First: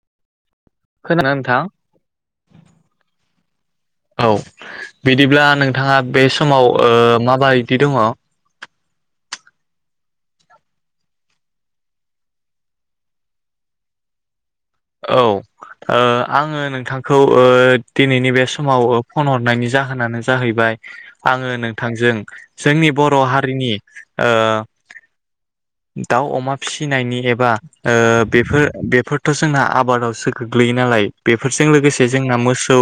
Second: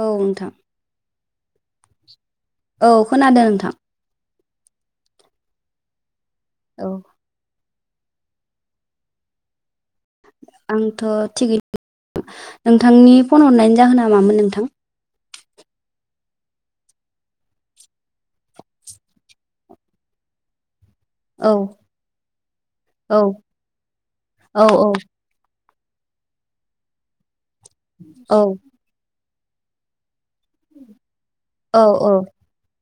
औ नोंथां खोनादों ना‌ नोंथां? औ खोनादों नोंथां । औ बिदिब्ला नोंथाङा । बे समाव ओ औ माबाय दि दङ? आंथ' थिगैनो नोंथांनि फन हरनायनि जाहोना मामोन नोंथां? औ ओ आङो नोंथांखौ दिनैनि बे समाव फन हरनायनि जाहोनानो जाहैबाय । औ आङो नोंथांजों जोंनि बर' औ हारिनि ओ औ । दाउ अमा फिसिनायनि एबा ओ औ बेफोर बेफोर थ' जोंना आबादआवसो गोग्लैयो नालाय बेफोरजों औ लोगोसे जोंना मोसौ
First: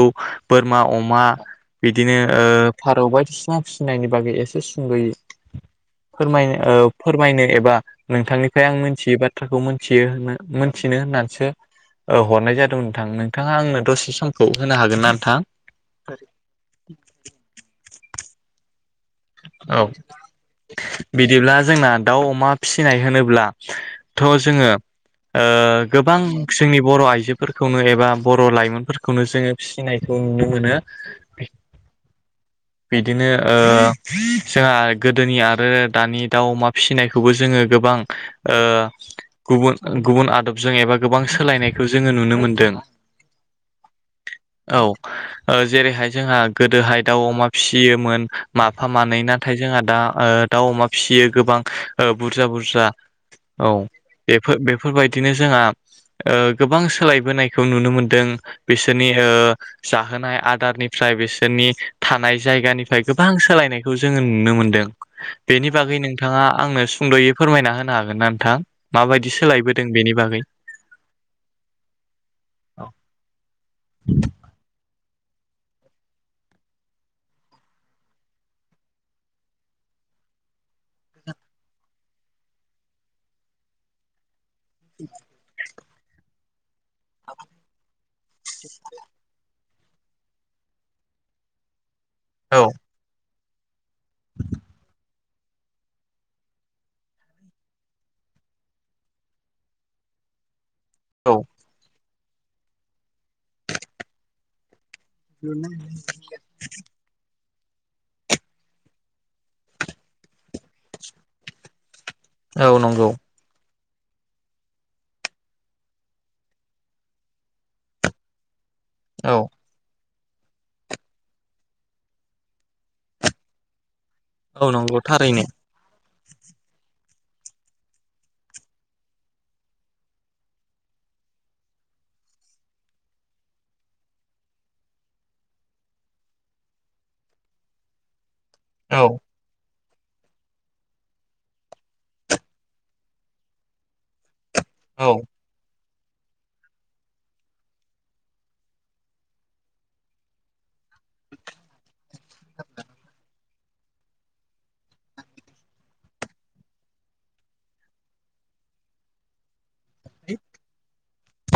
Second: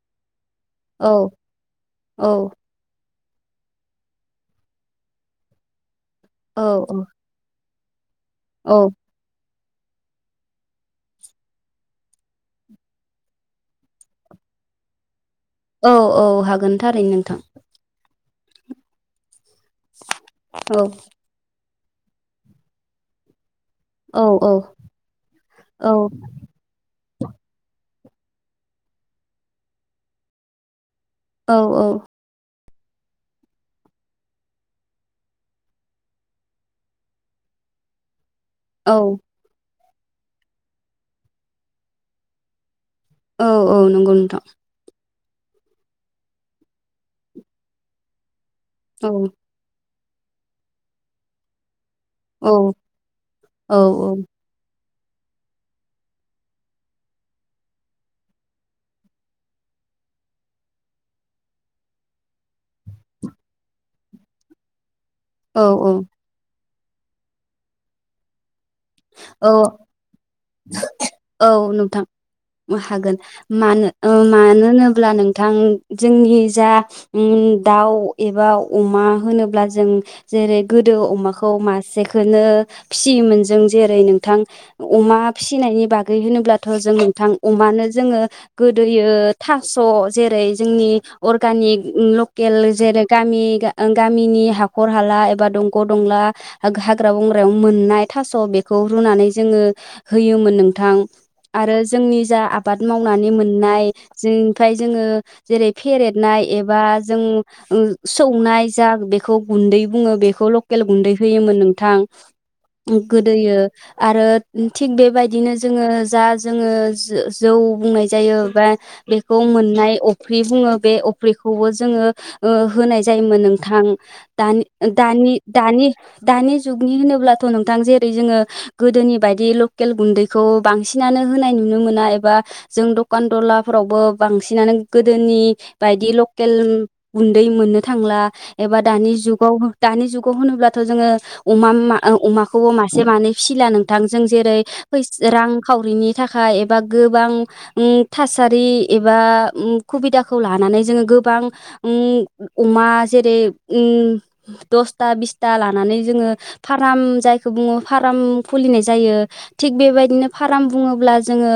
बोरमा औ अमा बिदिनो ओ फारौबाय फिसा फिसिनायनि बागै एसे सुंद'यो फोरमायनो औ ओ फोरमायनो एबा नोंथांनिफ्राय औ आं मोनथियै बाथ्राखौ मोन थियो मोनथिनो होननानैसो ओ हरनाय जादों नोंथां नोंथाङा आंनो दसे समखौ होनो हागोन ना नोंथां? औ औ हागोन थारैनो नोंथां औ औ बिदिब्ला जोंना दाउ अमा फिसिनाय होनोब्ला औ थ' औ जोङो ओ औ गोबां जोंनि बर' आइजो जोफोरखौनो एबा बर' लाइमोनफोरखौनो जोङो फिसिनायखौ नुनो मोनो औ औ बिदिनो ओ जोंहा गोदोनि आरो दानि दाउ अमा फिसिनायखौबो जोङो गोबां ओ औ गुबुन गुबुन आदबजों एबा गोबां सोलायनायखौ जोङो नुनो मोनदों औ औ नंगौ नोथां औ ओ जेरैहाय जोंहा गोदोहाय दाउ अमा फिसियोमोन माफा औ मानै नाथाय जोंहा दा ओ दाउ अमा फिसियो गोबां ओ बुरजा औ बुरजा औ बेफोर बे फोरबायदिनो जोंहा ओ गोबां सोलायबोनायखौ नुनो मोनदों बिसोरनि ओ जाहोनाय आदारनिफ्राय बिसोरनि थानाय जायगानिफ्राय गोबां सोलायनायखौ जोङो नुनो मोनदों बेनि औ बागै नोंथाङा आंनो सुंद'यै फोरमायना होनो हागोन ना नोंथां? माबायदि औ सोलायबोदों बेनि बागै औ नोंथां हागोन मानो होनो अब्ला नोंथां जोंनि जा उम दाउ एबा अमा होनोब्ला जों जेरै गोदो अमाखौ मासेखोनो फिसियोमोन जों जेरै नोंथां अमा फिसिनायनि बाग गै होनोब्ला थ' जों नोंथां अमानो जोङो गोदोयो था स' औ [unintelligible] ओ गामिनि हाखर हाला एबा दंग' दंला हाग्रा बंग्रायाव मोननाय थास' बे खौ रुनानै जोङो होयोमोन नों थां आरो जोंनि जा आबाद मावनानै मोननाय जोंफ्राय जोङो जेरै फेरेदनाय एबा जों ओ सौनाय जा बेखौ गुन्दै बुङो बेखौ ल केल गुन्दै होयोमोन नोंथां औ नंगौ गो दों आरो थिग बेबायदिनो जोङो जा जोङो जौ बुंनाय जायो बा औ बेखौ मोननाय अ फ्रि बुङो बे अफ्रिखौबो जोङो होनाय जायोमोन नोंथां। औ नंगौ थारैनो दान-दानि-दानि दानि जुगनि होनोब्लाथ' नोंथां जे रै जोङो गोदोनि बायदि लकेल गुन्दैखौ बांसिनानो होनाय नुनो मोना एबा जों दखान दलाफोरावबो बांसिनानो गोदोनि बायदि लकेल गुन्दै मोननो थांला। एबा औ दानि जुगाव दानि जुगाव होनोब्लाथ' जोङो अमा मा अमाखौबो मा से माने फिला नोंथांजों जेरै फैस औ रांखावरिनि थाखाय एबा गोबां ओ थासारि एबा खुबिदाखौ लानानै जोङो गोबां उ अमा जेरै ओ दसथा बिसथा लानानै जोङो फाराम जायखौ बुङो फाराम खुलिनाय जायो। थिग बेबायदिनो फाराम बुङोब्ला जोङो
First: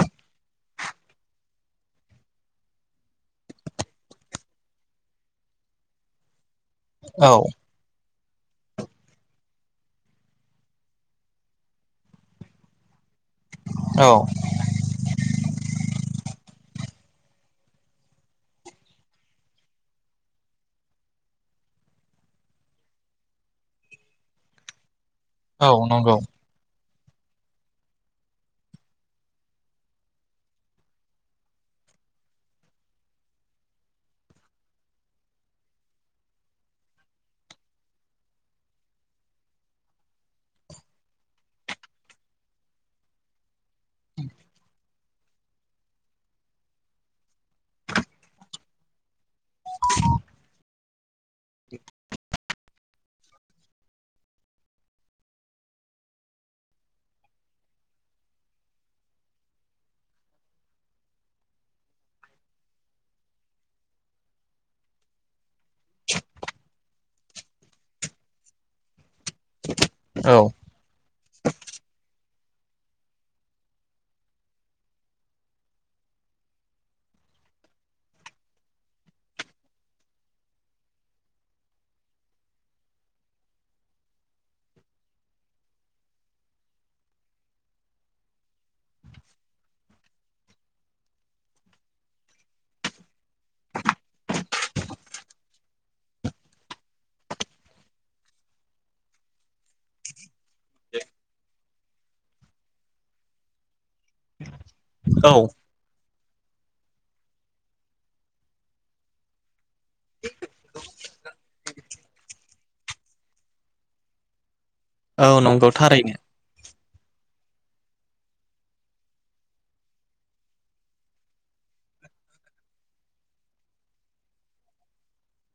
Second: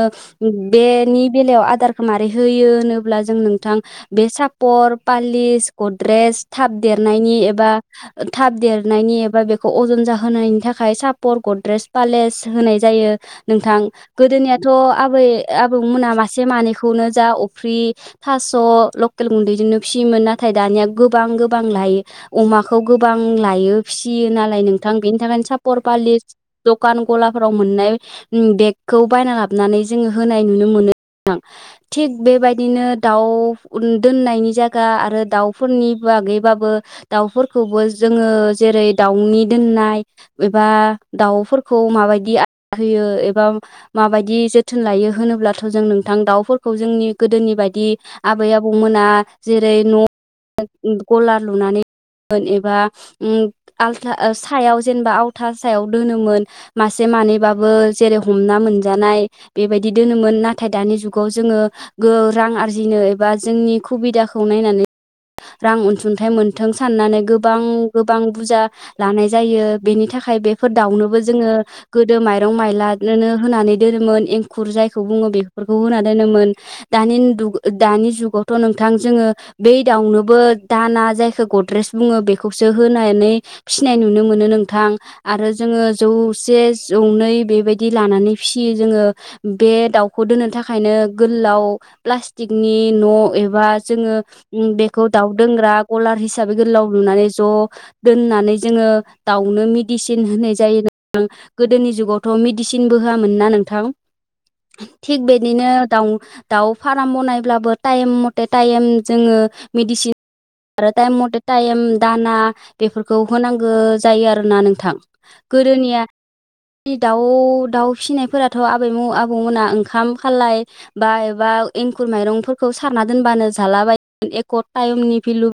बेनि बेलायाव आदारखौ मारै होयो होनोब्ला जों नोंथां बे सापर पालिस गद्रेस थाब देरनायनि औ एबा थाब देरनायनि एबा बेखौ अजन जाहोनायनि थाखाय सा पर गद्रेस पालेस होनाय जायो। नोंथां औ गोदोनियाथ' आबै आबौ मोना मास से मानैखौनो जा अफ्रि थास' लकेल गुन्दैजोंनो फियोमोन नाथाय दानिया गोबां गोबां लायो अमाखौ गोबां लायो फिसियो नालाय नोंथां बेनि औ साफर नंगौ फालिस द खान गलाफोराव मोननाय ओ बेगखौ बायना लाबनानै जोङो होनाय नुनो मोनो थिग बेबायदिनो दाउ दोननायनि जायगा आरो दाउफोरनि बागैबाबो दाउफोरखौबो जोङो जेरै दाउनि दोननाय उम बा दाउफोरखौ माबायदि आदार होयो एबा माबायदि जोथोन लायो होनोब्लाथ' जों नोंथां दाउफोरखौ जोंनि गोदोनि बायदि आबै आबौमोना जेरै न' गलार लुनानै [unintelligible] एबा। उम आलथा ओ सायाव जेनेबा आव। था सायाव दोनोमोन मासे मानैबाबो जेरै- हमना मोनजानाय बेबायदि दोनोमोन नाथाय दानि जुगाव जोङो गो रां आरजिनो एबा जोंनि खुबिदाखौ नायनानै। रां अनसुंथाइ मोनथों साननानै गोबां गोबां बुजा लानाय जायो। बेनि थाखाय औ बेफोर दाउनोबो जोङो गोदो माय। मायरं मायलानोनो होनानै दोनोमोन एंखुर जायखौ बुङो बेफोरखौ होना दोनोमोन दानिन दुग दानि जुगावथ' नोंथां जोङो बै दाउनो। बो दाना जायखौ गद्रेस बुङो बेखौसो होनानै फिसिनाय नुनो मोनो नोंथां आरो जोङो जौसे जौनै बेबायदि लानानै फियो जोङो बे दाउखौ दोननो थाखायनो गोललाव प्लास्टिकनि न' एबा जोङो उम बे। खौ दाउ दोंग्रा गलार हिसाबै गोलाव लुनानै ज' दोननानै जोङो दाउनो मेडिसिन होनाय जायो नोंथां गोदोनि जुगावथ' मेडिसिनबो होआमोनना नोंथां? थिग औ बिदिनो दाउ। दाउ फाराम बनायब्लाबो टाइम मथे टाइम जोङो। मेडिसिन फ्रा टाइम मथे टाइम दाना बेफोरखौ होनांगो जायो आरोना नों थां औ नंगौ गोदोनिया। थारैनो दाउ दाउ फिसिनायफोराथ' आबैमु आबौमोना ओंखाम खालाय बा एबा एंखुर माइरंफोरखौ सारना दोनबानो जालाबायो एक' टाइम नि भिलु,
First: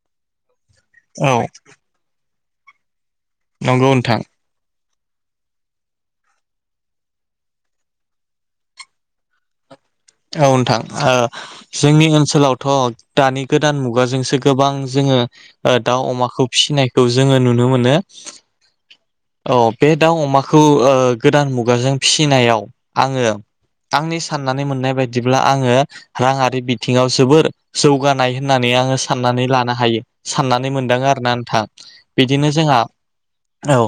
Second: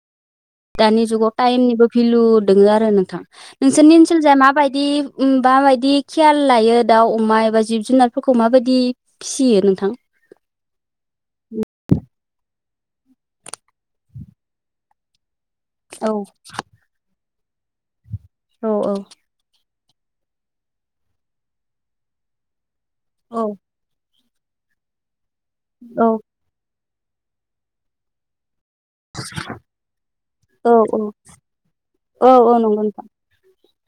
दानि जुगाव औ टाइमनिबो भिलु। दोङो आरो नोंथां। नंगौ नोंसोरनि नोंथां ओनसोलजा माबायदि। उम बाबायदि खेयाल लायो दाउ अमा एबा जिब जुनारफोरखौ माबायदि फिसियो नोंथां? औ नोंथां ओ जोंनि ओन सोलावथ' दानि गोदान मुगाजोंसो गोबां जोङो। ओ दाउ अमाखौ फिसिनायखौ जो जोङो नुनो मोनो। औ औ। औ बे दाउ अमाखौ ओ गोदान मुगाजों फिसिनायाव। आङो औ आंनिसो फाननानै मोननाय। बिदिब्ला आङो राङारि बि थिङाव जोबोर जौगानाय होन नानै आङो साननानै लानो हायो साननानै औ मोनदों औ आरोना नोंथां औ बिदिनो औ जोंहा। नंगौ नोंथां औ।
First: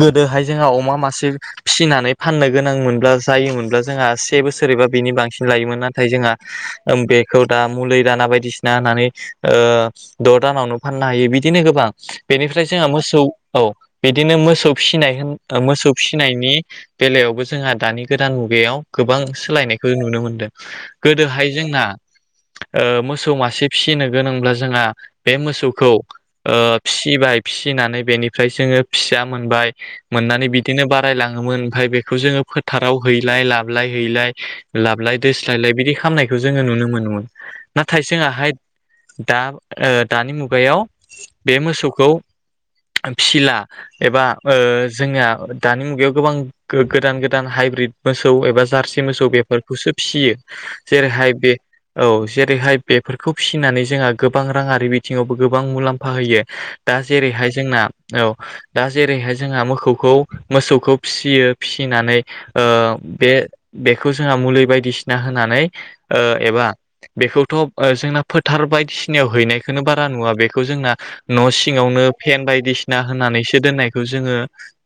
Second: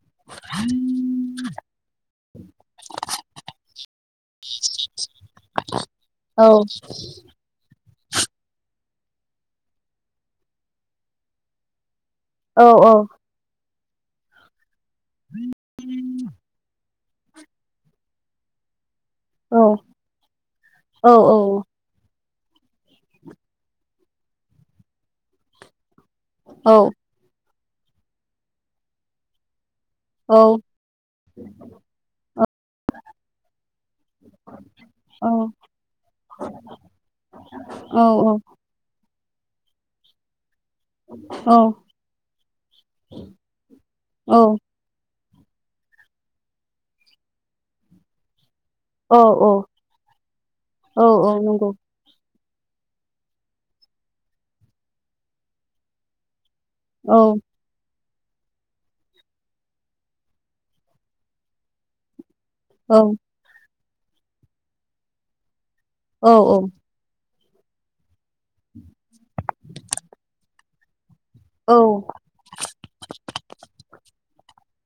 गोदोहाय जोंहा अमा मासे फिसिनानै फाननो गोनां मोनब्ला जायोमोनब्ला जोंहा से बोसोरैबा बिनि बांसिन। हायोमोन नाथाय जोंहा औ बेखौ दा। मुलि दाना बायदिसिना होननानै ओ द' दानावनो फाननो हायो बिदिनो गोबां। बेनिफ्राय औ जोंहा औ मोसौ औ बिदिनो मोसौ फिसिनाय होन मोसौ फिसिनायनि बेलायावबो जोंहा दानि गोदान मुगायाव गोबां औ सोलायनायखौ नुनो मोनो औ गोदोहाय जोंना ओ मोसौ मासे फिसिनो गोनांब्ला जोंहा बे मोसौखौ ओ औ फिसिबाय फिसिनानै बेनिफ्राय जोङो फिसा मोनबाय औ मोननानै बिदिनो बारायलाङोमोन ओमफ्राय बेखौ जोङो फोथाराव हैलाय लाबलाय हैलाय लाबलाय देस्लायलाय बिदि खालामनायखौ जोङो नुनो मोनोन नाथाय जोंहाय दा ओ दानि मु मुगायाव बे मोसौखौ फिला एबा जोंङो दानि मुगायाव गोबां गोदान गोदान हाइब्रिद मोसौ एबा जारसे औ मोसौ बेफोरखौसो फियो औ औ जेरैहाय बे नंगौ औ जेरैहाय बेफोरखौ फिसिनानै जोंहा गोबां राङारि बिथिङावबो गोबां मुलाम्फा होयो दा औ जेरैहाय जोंना औ दा जेरैहाय जोंहा मोखौखौ मोसौखौ फिसियो फिसिनानै ओ औ बे बेखौ जोंहा मुलि बायदि बायदिसिना होनानै ओ औ एबा बेखौ थ जोंना फोथार बायदिसिनायाव हैनायखौनो बारा नुवा बेखौ जोंना न' औ सिङावनो फेन बायदिसिना होननानैसो दोननाय बेखौ जोङो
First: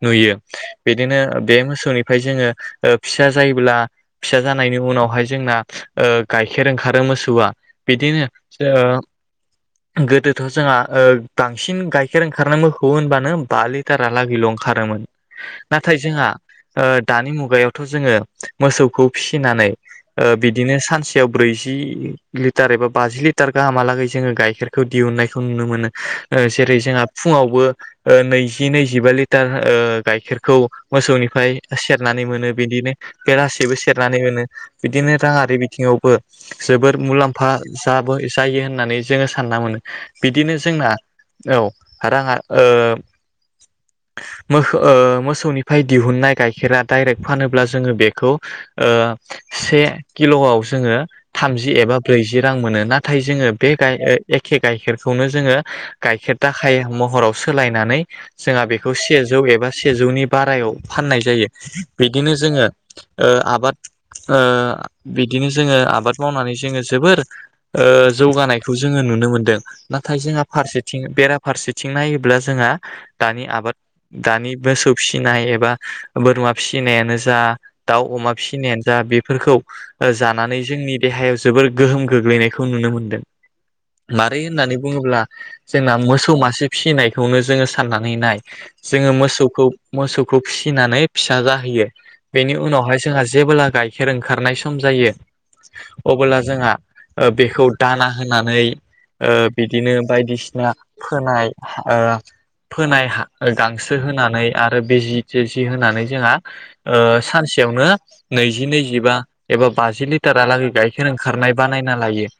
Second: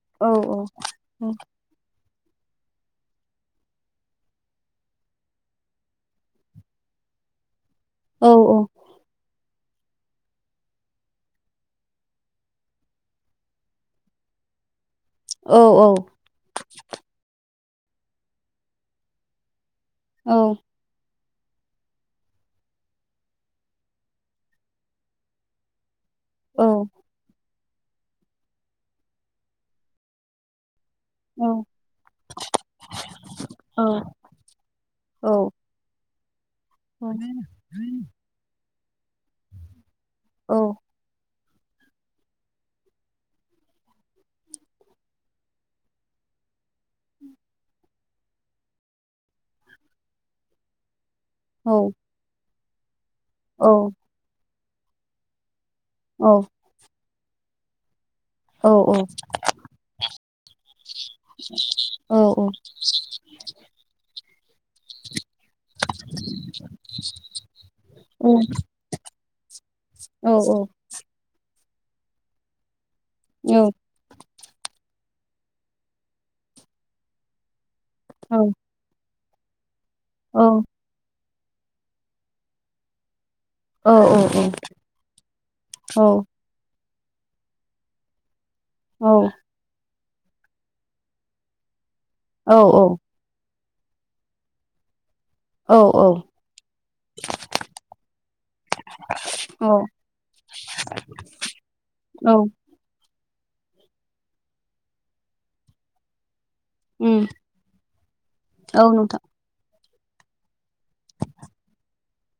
नुयो औ बिदिनो बे मोसौनि जोङो फिसा जायोब्ला फिसा जानाय जनि उनावहाय जोंना ओ गाइखेर ओंखारो मोसौआ बिदिनो औ ओ गोदोथ' ओ जोंहा बांसिन गाइखेर ओंखारनाय मोखौ होनब्लानो बा लिटारालागैल' ओंखारोमोन नाथाय जोंहा दानि मुगायाव थ' जोङो मोसौखौ फिसिनानै ओ बिदिनो सानसे याव ब्रैजि लिटार एबा बाजि लिटार गाहामहालागै जोंङो गाइखेरखौ दिहुननायखौ नुनो मोनो जेरै जोंहा फुङावबो नैजि नैजिबा लिटार ओ गाइखेरखौ मोसौनिफ्राय सेरनानै मोनो बिदिनो बेलासेबो औ सेरनानै मोनो बिदिनो औ राङारि बिथिंङावबो जोबोर औ मुलाम्फा जाब जायो होननानै जोंङो सानना मोनो औ बिदिनो जोंना औ रांङा ओ मोखौ मोसौनिफ्राय दिहुननाय गाइखेरा दाइरेक्ट फानोब्ला जोंङो बेखौ से किल'आव जोंङो औ थामजि एबा ब्रैजि रां मोनो ना नाथाय जोंङो औ बे गाइ ओ ए खे गाइखेरखौनो जोंङो औ गाइखेर दा खायो महराव सोलायनानै जोंहा औ बेखौ औ औ सेजौ एबा सेजौनि बारायाव फाननाय जायो बिदिनो जोंङो आबाद ओ बिदिनो जोंङो आबाद मावनानै जोंङो जोबोर ओ जौगानायखौ जोंङो नुनो मोनदों नाथाय औ जोंहा फारसेथिं बेरा फारसेथिं नायोब्ला जोंहा दानि आबाद दानि बोसौ फिसिनाय एबा बोरमा फिसिनायानो जा दाउ अम फिनायानो जा बे फोरखौ जानानै जोंनि देहायाव जोबोर गोहोम गोग्लैनायखौ नुनो मोनदों मारै होननानै बुंङोब्ला जोंना मोसौ मासे फिनायखौनो जोंङो साननानै नाय जोंङो मोसौखौ मोसौखौ फिसिनानै फिसा जाहैयो बेनि उनावहाय जोंहा जेबोला गाइखेर ओंखारनाय सम जायो । अब्ला जोंहा बेखौ दाना होनानै ओ औ बिदिनो बायदिसिना फोनाय औ फोनाय हा गांसो होनानै आरो बेजि सोजि होनानै जोंहा ओ सानसेयावनो नैजि औ नैजिबा नोंथां एबा बाजि लिटारहा लागै गाइखेर ओंखारनाय बानायना लायो ।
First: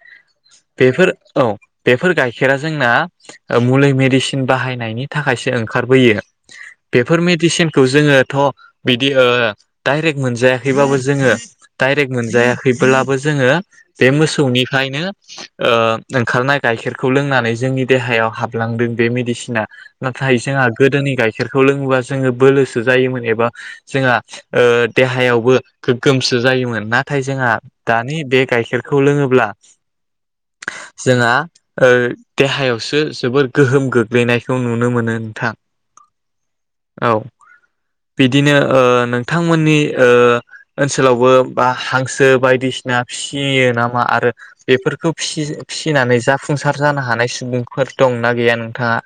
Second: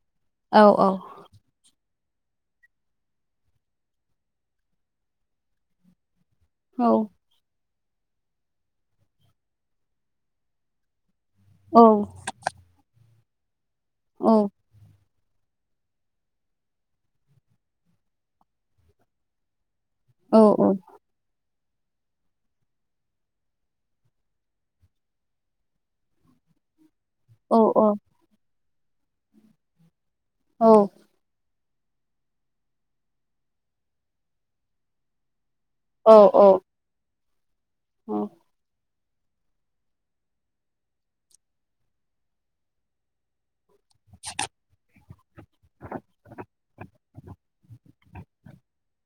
औ औ बेफोर औ । बेफोर गाइखेरा जोंना मुलि मेडिसिन बाहायनायनि थाखायसो ओंखारबोयो । औ बेफोर मेडिसिन खौ जोङोथ' बिदि ओ दाइरेक्ट मोनजाया खैबाबो जोङो औ दाइरेक्ट मोनजायाखैब्लाबो बो जोङो बे औ मोसौनिफ्रायनो ओ ओंखारनाय गाइखेरखौ लोंनानै जोंनि देहायाव हाबलांदों बे मेडिसिना । नाथाय औ जोंहा गोदोनि गाइखेर खौ लोङोबा जोङो बोलोसो जायोमोन एबा जोंहा ओ देहायावबो गोगगोमसो जायोमोन ना थाय जोंहा दानि बे गाइखेर खौ लोङोब्ला जोंहा ओ देहायावसो जोबोर गोहोम गोग्लैनायखौ नुनो मोनो नोंथां । औ औ । औ । बिदिनो ओ नोंथांमोननि ओ ओनसोलावबो बा हांसो बायदिसिना फियो नामा? मा आरो बेफोरखौ फिसिनानै जाफुंसार जानो हानाय सुबुंफोर दंना गैया नोंथाङा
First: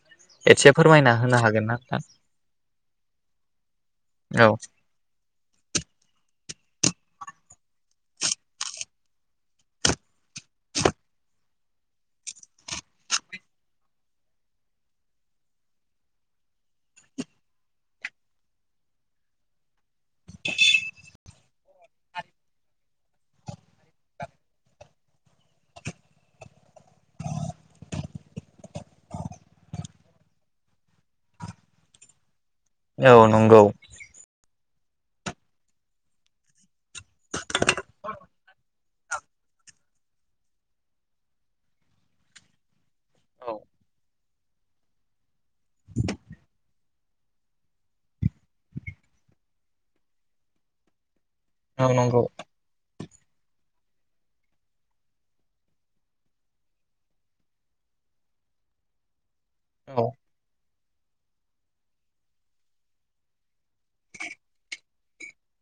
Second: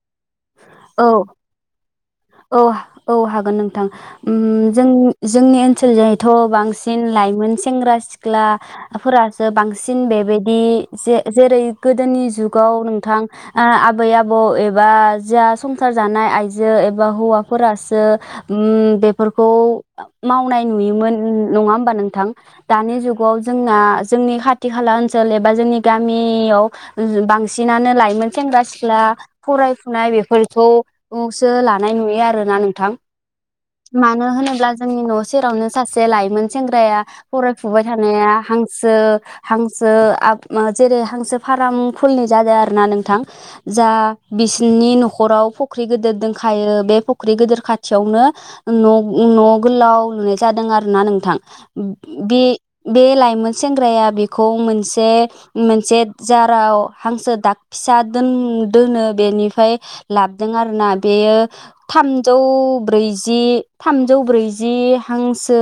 एसे औ फोरमायना होनो हागोन ना नोंथां? औ औ हागोन नोंथां औ उम्म जों जोंनि ओनसोलजों हायथ' बांसिन लाइमोन सेंग्रा सिख्लाफोरासो बांसिन बेबायदि जे-जेरै गोदोनि जुगाव नोंथां आबै आबौ एबा जा संसार जानाय आइजो एबा हौवाफोरासो उम्म बेफोरखौ मावनाय नुयोमोन । नङा होमबा नोंथां दानि जुगाव जोंना जोंनि खाथि खाला ओनसोल एबा जोंनि गामियाव बांसिनानो लाइमोन सेंग्रा सिख्ला फराय फुनाय बेफोरखौसो लानाय नुयो आरो । ना नोंथां औ नंगौ मानो होनोब्ला जोंनि न' सेरावनो सासे लाइमोन सेंग्राया फरायफुबाय थानाया हां हांसो हांसो जेरै हांसो फार्म खुलिनाय जादों आरो ना नोंथां औ नोंथां जा- बिस नोंनि न'खराव फख्रि गिदिर दंखायो बे फुख्रि गिदिर खाथियावनो न' न' गोलाव लुनाय जादों आरो ना नोंथां नंगौ बे बे लाइमोन सेंग्राया बेखौ मोनसे मोनसे जाराव हांसो दाग फिसा दोनो बेनि ओमफ्राय औ लाबोदों आरोना बेयो थामजौ ब्रैजि थामजौ ब्रैजि हांसो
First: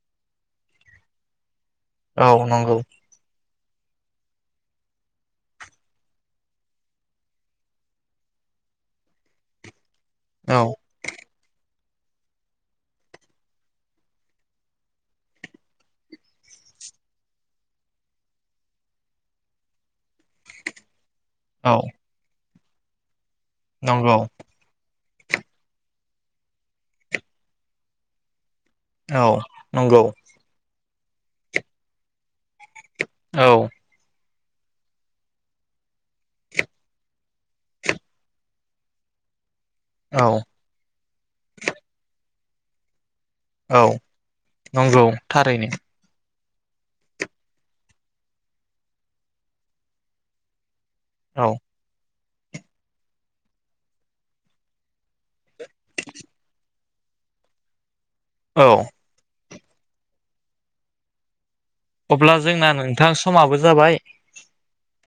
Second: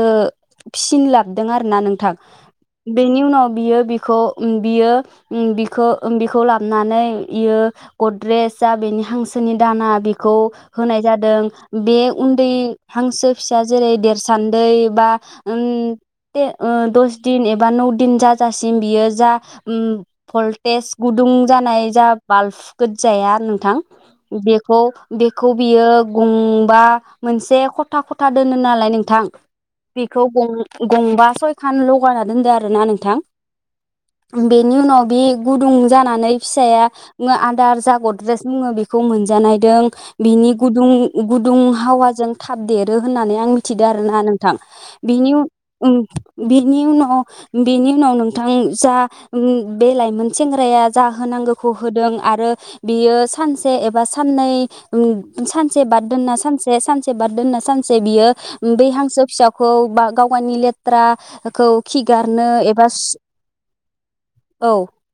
फिसिनो लाबोदों आरो आरो ना नोंथां औ नंगौ बेनि उनाव बियो बिखौ बियो बिखौ बिखौ लाबोनानै बियो गद्रेेज जा बेनि हांसोनि दाना बे खौ औ होनाय जादों बे उन्दै हांसो फिसा जेरै देरसान्दै बा दस दिन एबा नौ दिन जाजासिम बियो जा भल्टेज गुदुं औ जानाय जा बाल्ब गोज्जाया नोंथां नंगौ बेखौ बेखौ बियो गंबा मोनसे खथा - खथा दोनो नालाय नोंथां औ नंगौ बेखौ गंबा सयखान लगायना दोनदो आरो आरोना नोंथां औ बेनि उनाव बे गुदुं जानानै फिसाया आदार जागद एड्रेस बुङो बेखौ मोनजानाय औ बिनि गुदुं - गुदुं हावाजों थाब देरो होननानै आं औ मिथिदो आरोना नोंथां नंगौ बेनि थारैनो बेनि उनाव बेनि उनाव नोंथां जा बे लाइमोन सेंग्राया औ जाहोनांगौखौ होदों आरो बियो सानसे एबा साननै सानसे बाद दोनना सानसे सानसे बाद दोनना सानसे जे बियो औ बै हांसो फिसा खौ बा गावगायनि लेथ्रा खौ अब्ला खिगारनो जोंना एबा नोंथां सु समाबो जाबाय औ।